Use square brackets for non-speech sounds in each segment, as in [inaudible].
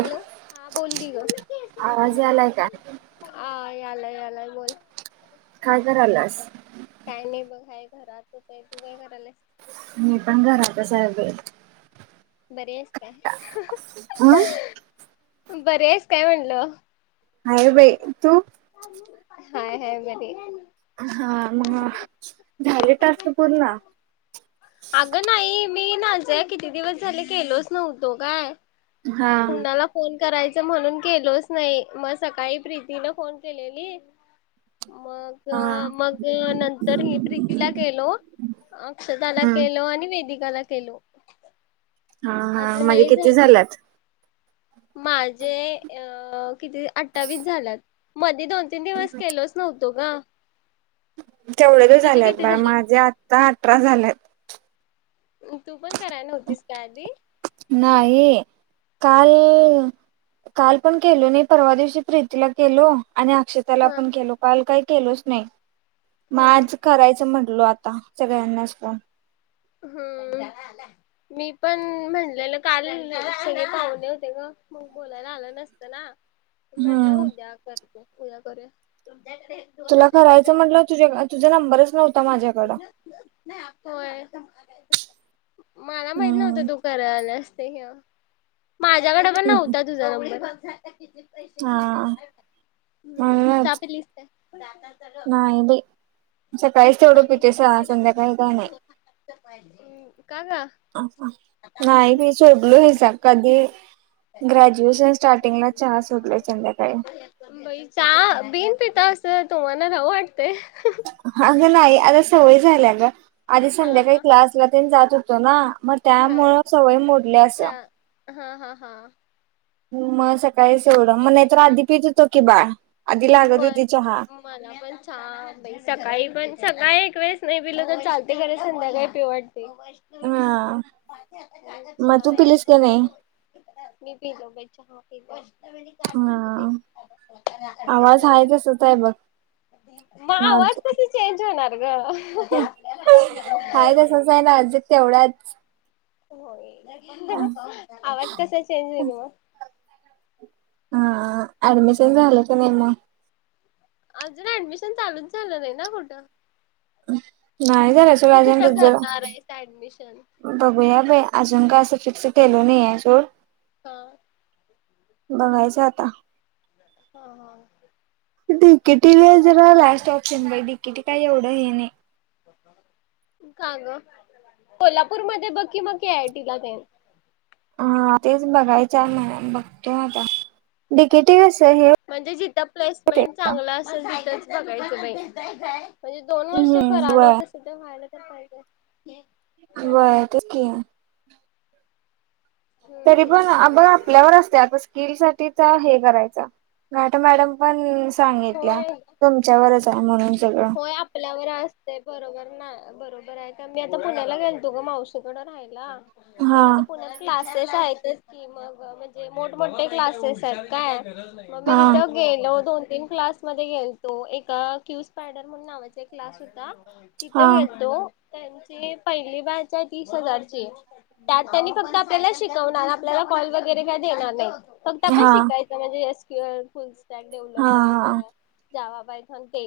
Hello हा बोल कि ग. आवाज यालाय का आलाय यालाय बोल. काय कराल्यास. काय नाही बघ हाय घरातच आहे तू काहीरायला. मी पण घराता च हाय बाइ. बरे आहेस काय हं बरे आहेस काय म्हणल. हाय बाई तू. हाय हाय बरी. हा मग झाले टास्क पूर्ण. अगं नाही मी नाज़िया किती दिवस झाले गेलोच नव्हतो ग हा कुणाला फोन. करायचं म्हणून केलोच नाही मग सकाळी प्रीतीन फोन केलेली. मग हा मग. नंतर मी प्रीतीला केलो अक्षताला हम्म केलो आणि. वेदिकाला केलो. हा हा अजून म्हणजे नाही किती ज़ा. झाले माझे अ किती अठ्ठावीस झालात म. मी दोन-तीन दिवस केलोच नव्हतो ग. तेवढेच तुझे झालेत किती बाळ झाले? माझे आत्ता अठरा झालेत तू पण करायन्हवतीस का आधी नाही काल काल पण केलो नाही परवा दिवशी प्रीतीला केलो आणि अक्षताला हा पण केलो काल काय केलोच नाही मग हा आज करायचं म्हटलो आता सगळ्यांनाच फोन हम्म मी पण म्हणलेलं काल सगळे पाहुने होते ग मग बोलायला आलं नसतं ना म्हटलं हम्म उद्या करतो उद्या करूया तुला करायचं म्हंटलं तुझ्या तुझा नंबरच नव्हता माझ्याकडं होय. मला माहित हम्म नव्हतं तू करा ल्यास ते हे माझ्याकडे पण नव्हता तुझा नंबर हा हम्म चहा म्हणूनच पिलीस काय? नाही बाई सकाळीच तेवढं पीतोय स संध्याकाळी काय नाही हि. नाही बाई मी सोडलो हे कधी ग्रॅज्युएशन स्टार्टिंगला चहा होडलोय संध्याकाळी बाई चहा बिन पिता तुम्हाला रहू वाटत अग नाही आता सवय झाल्या ग आधी हा संध्याकाळी हा क्लासला तेन होत ना मग त्यामुळं सवय मोडल्यस चहा हा हा हा हो म काहीच एवढं मग नाही तर आधी पीत होतो की बाळ आधी लागत होय. होती चहा. मला पण चहा सकाळी पण सकाळी एक वेळेस नाही पिलं तर चालते खर संध्याकाळी पीयु वाटतं हम मी पिलो बाई चहा पेलो हा आवाज हाय तसच आहे बघ मग नाजूक आवाज कस चेंज होणार ग हाय तसस आहे नाजित तेवढाच होय आवाज कसा चेंज होईल हा अँड मिशन झाले क नाही का मग अजून ऍडमिशन चालूच झालं नाही ना कुठं [unintelligible] तू कुठं करणार आहेस ऍडमिशन बघूया बाई अजून का असं फिक्स केलो नाही सोड हा बघायचं आता हा हा डिकेटीला जरा लास्ट ऑप्शन बा डिकेटी काही एवढं हे नाही का ग कोल्हापूर मध्ये बकी मग आय टीला ते हा तेच बघायच आता बघतो आता डिकेटी म्हणजे जिथं प्लेसमेंट चांगलं असेल तिथंच बघायचं बाई म्हणजे दोन वर्ष हम्म व्हय करालोते आलोय ते व्हायला तर पाहिजे का नाही बर ते्चकी तरी पण हम्म बघ आपल्यावर असते आता स्किल साठी हे करायच मॅडम पण सांगितल्या होय तुमच्यावरच आहे म्हणून सगळं होय आपल्यावर असते बरोबर ना बरोबर आहे का मी आता पुण्याला गेलतो ग मावशीकड राहायला मग हा तिथं प की मग म्हणजे मोठमोठे क्लासेस आहेत काय मग मी हा तिथं गेलो दोन तीन क्लास मध्ये गेलतो एका क्य स्पायडर म्हण नावाचा एक क्लास होता तिथे हा गेलतो त्यांची पहिली भाषा आहे तीस हजारची त्यात त्यांनी फक्त आपल्याला शिकवणार आपल्याला कॉल वगैरे काय देणार नाही फक्त पण हा शिकायचं म्हणजे एस क्यूअ फुल स्टॅक हा डेव्हलपर जावा बायथन ते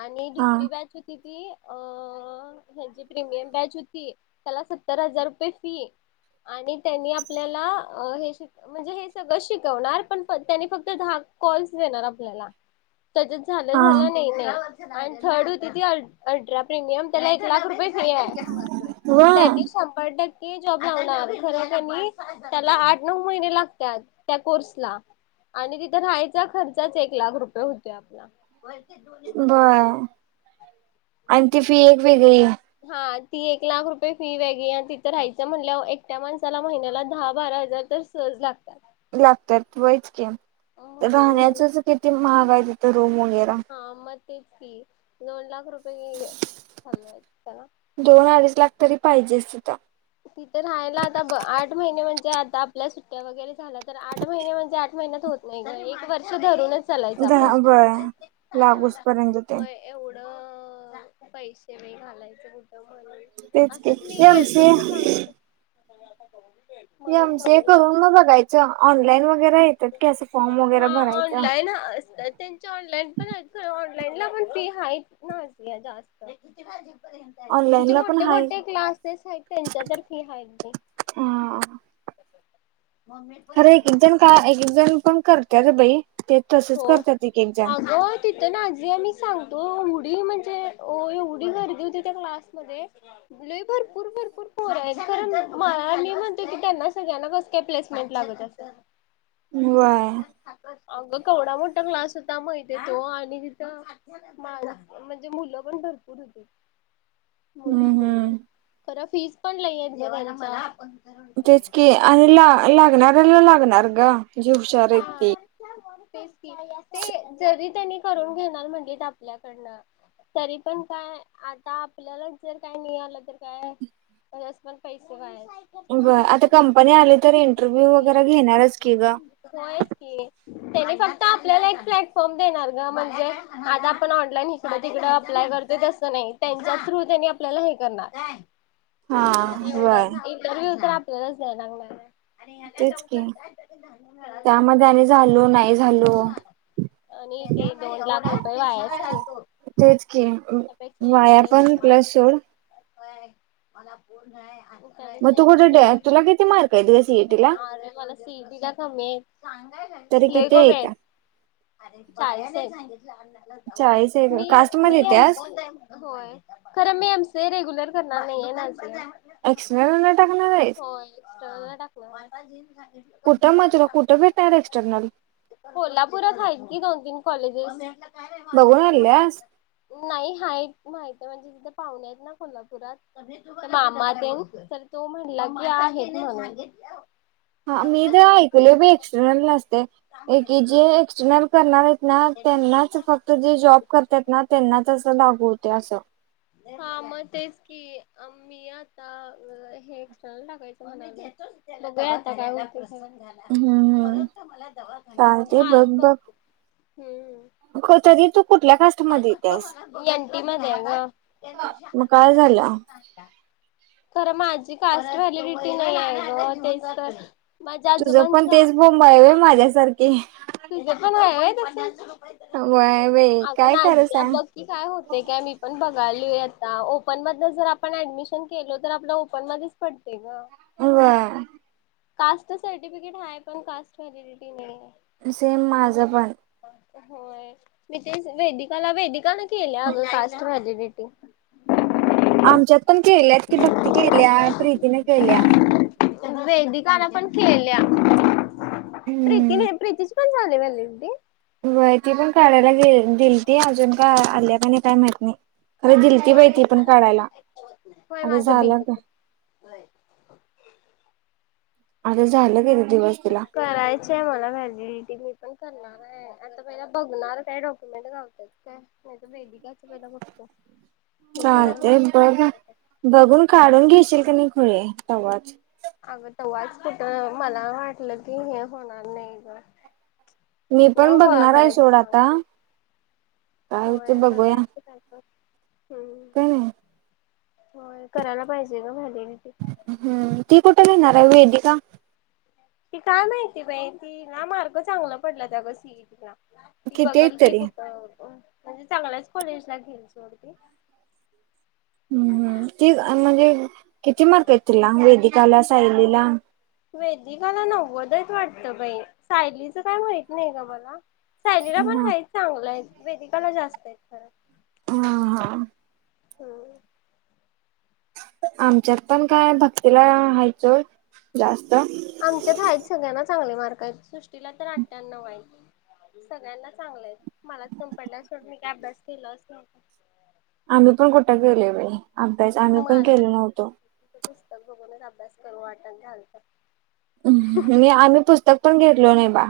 आणि हा दुसरी बॅच होती [unintelligible] हची प्रीमियम बॅच होती त्याला सत्तर हजार रुपये फी आणि त्यांनी आपल्याला हे श म्हणजे हे सगळं शिकवणार पण त्यांनी फक्त कॉल्स देणार आपल्याला त्याच्या झालं हा झालं नाही नाही आणि थर्ड होती त अल्ट्रा प्रिमियम त्याला एक लाख रुपये बर त्यांनी शंभर टक्के ते जॉब लावणार खर क त्याला आठ नऊ महिने लागतात त्या कोर्सला आणि तिथं राहायचा खर्चाच एक लाख रुपये होते आपला बर आणि ती फी एक वेगळी हा ती एक लाख रुपये फी वेगळी आणि तिथं राहायचं म्हणल्या एकट्या माणसाला महिन्याला दहा बारा हजार तर सहज लागतात लागतात वैचकी म्हणून राहण्याचच किती महाग रूम वगैरे रा हा मग की दोन लाख रुपये चालवायच त्याला दोन अडीच लागतरी पाहिजेच तिथे तिथं राहायला आता आठ महिने म्हणजे आता आपल्या सुट्ट्या वगैरे झाल्या तर आठ महिने म्हणजे आ त होत नाही एक वर्ष धरूनच चालायचं दहा आपण. बरं लागूस पर्यंत ते मग पैसे म घालायचे कुठून तेच की एम सी [unintelligible] म्हणून एम सी ए बघू ना करून न बघायचं ऑनलाईन वगैरे येतात की असं फॉर्म वगैरे भरायचं त्यां ऑनलाईन पण ऑनलाइनला पण फी आहे की ऑनलाईन म्हणजे ला पण मोठे हाय मोठे क्लासेस आहेत चादर की हाय ते खरे एक एक जण का एक एक जण पण करते र बाई ते तसच हो करतात एक एक जण अगं तिथं आजी आमी सांगतो एवढी म्हणजे एवढी गर्दी होती त्या क्लासमध्ये लय भरपूर भरपूर पोर आहेत मला आली म्हणते तू त्यांना सगळ्यांना कस काय प्लेसमेंट लागत असंल व्हय अग केवढा मोठा क्लास होता माहिते तो आणि तिथ माझ म्हणजे मुलं पण भरपूर होती मुलं हम्म मुली हम्म खरं फीज पण लय आहेत त्यांचा तेच की आणि ला लागणारऱ्याला लागणार ग जी हुशार त्यांच्या आहेत ती हा ते जरी त्यांनी करून घेणार म्हटल आपल्याकडनं तरी पण काय आता आपल्यालाच जर काय मिळालं तर काय पस पण पैसे व्हाय बर आता कंपनी आली तर इंटरव्ह्यू वगैरे घेणारच की ग जायच कि त्यानी फडत आपल्याला एक प्लॅटफॉर्म देणार ग म्हणजे आता आपण ऑनलाईन इकडं तिकड अप्लाय करतोय तसं नाही यांच्या थ्रू त्यांनी आपल्याला हे करणार हा व्हय एवढच इंटरव्ह्यू तर आप ल्यालाच द्यावं लागणार आहे तेच की त्यामध्ये आणि झालो नाही झालो आणि इ ते दोन लाख रुपये वाया चाल तेच की वाया पण प्लस सोड मला पूर्ण आहे मग तू कुठे तुला किती मार्क आहेत ग सीएटी ला तिला तरी कमीयेत लई किती कमीयेत येत्या चाळीस येत चाळीस [inaudible] आहे मी, कास्ट मध्ये मी येत्यास न नाही येनयच अऍक्स टकनार आहेस एक्स्टर्नल [unintelligible] कुठं मग तुला कुठं भेटणार एक्सटर्नल कोल्हापुरात आहेत की दोन तीन कॉलेजेस बघून आल्यास नाही हायत माहित म्हणजे तिथे पाहुणे आहेत ना कोल्हापुरात मामा तेन तो म्हणला की आहेत म्हणून हा मी तर ऐकल आहे एक्सटर्नल नसते ऐ के जी एक्सटर्नल करणार आहेत. ना त्यांनाच फक्त जे जॉब करतात ना त्यांनाच अस लागू होते असं हा मग तेच की मी आता हे एक्सटर्नल टाकायचं म्हणायच बघुया आता काय होते. झा हम्म हम्म परत मला दवाखाण्यात ण्या चालते माये बघ पप हम्म पण तरी तू कुठी एनटी मध्ये आहे मग काय झालं ना. खर माझी कास्ट व्हॅलिडिटी नाही आहे ग तेच तर माझ्या तुझं पण आजोबांचा तेच बोंब आहे व्हय हा माझ्यासारखी तुझ पण आहे व्हय बाई पण काय आज खरं सांग बघकी काय होते काय मी पण बघाली आता ओपन मध जर आपण ऍडमिशन केलो तर आपला ओपन मधेच पडते ग. व्हय कास्ट सर्टिफिकेट हाय, पण कास्ट व्हॅलिडिटी नाही आहे. सेम माझं पण होय मी. वेदिकाला वेदिका न केल्या अग कास्ट व्हॅलिडिटी आमच्यात पण केल्यात की भक्ती केल्या, प्रीतीने केल्या वेदिकान पण केल्या, हम्म प्रीतीने प्रीतीची पणजले व्हलेंडीटी व्हय, पण काढायला गे दिलीती अजून का आल्या का नाही काय माहत नाही. खरं दिलती बाई ती पण काढायला होय आता माझं बी झालं का [inaudible] अ झालं करून करायचं आहे मला वेलिडिटी मी पण करणार आहे आता पहि बघणार काय डॉक्युमेंट घावत्यात काय नाही वेदिकच पहिल बघतो. तिचं जर चालते मॅच बघ बघून काढून घ्यायेशील का नाही खुळे तवाच अगं तेव्हाच कुठं मला वाटलं की हे होणार नाही ग मी कुठनं पण गोळा बघणार आहे करायचं सोड सांग आता ते काय होते होय बघूया बघायचं कायतर काय नाही. होय करायला पाहिजे ग भांडिन हम्म ती कुठं घेणार हाय वेदीका ती काय माहिती बाई ती ना मार्क चांगला पडल्या त ग सीईटीला ती किती आहेत बघल की तरी कुठ अ म्हणजे चांगल्याच कॉलेजला घेइल सोड ती हम्म हम् ती अ म्हणजे किती मार्क आहेत तीला वेदिका ला, सायली ला? वेदिकाला नव्वद आहेत वाटतं बाई सायलीचं काय माहीत नाही ग मला. सायली पण हा हायत चांगलं आहेत वेदिकाला जास्त आहेत खर हा हा हम आमच्यात पण काय भक्तीला आ हायत सोड जास्त आमच्याता आहेतच सगळ्यांना चांगले मार्क आहेत सृष्टीला तर आठयान ऊ आहेत. सगळ्यांना चांगलंयत मलाच कमी पडल्यात सोड. आम्ही पण कुठ केलो बाई अभ्यास आम्ही पण मला केलो तर नव्हतो ़ पुस्तक बघूनच अभ्यास करू वाटना झालत. हुम आम्ही पुस्तक पण घेतलो नाही बा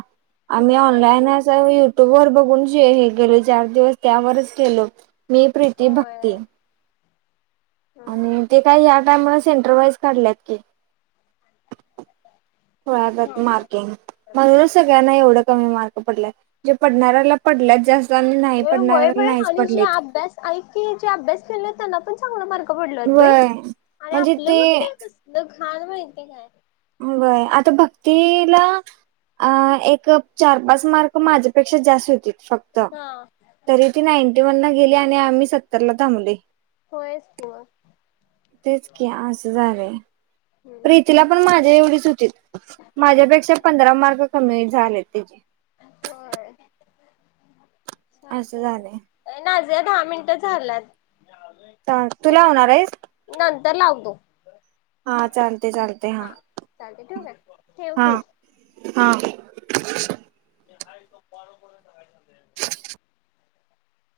आम्ही होय ऑनलाईन आणि असावी युट्यूब वर बघून. हे हे गेलो चार दिवस त्यावरच केलो होतो मी प्रीती भक्ती होय हम्म आणि ते काय ह्या टाईमाला सेंटरवाइज काढल्यात की धोडया या त होय. मार्किंग म्हणूनच सगळ्यांना एवढं कमी मार्क- पडलाय जे पडणार्याला पडल्यात जास्त- आणि नाही अ व्हय पडणाऱ्याला नाहीच बाई जे पडलेत. आभ्यास आईक की जे अभ्यास केल नाहीत त्यांना पण चांगल मार्क पडलत बई व्हय आणि म्हणजे आपलं बग ते की कसलं घाण माहिती काय- व्हय आता भक्तीला- आ एक चार पाच मार्क माझ्यापेक्षा जास्त होतीत- फक्त हा तरी ती नाईंटी वन ला गेली आणि आम्ही सत्तर ला थांबलोय - होयच की मग- तेच की आसं झालंय हम्म प्रीतीला पण माझ्या एवढीच हु़़ माझ्यापेक्षा पंधरा मार्क कमी झाले तीचे ़ असं चालत झालंय. ए एनाझने दहा मिनटं झालेत- थाबं तु लावनार आहेस- तर लावतो- हा चालते चालते हा चालत ठेऊ काय ठेव हा तु- हा. मी हाय हीत पार भरायला सांगतय-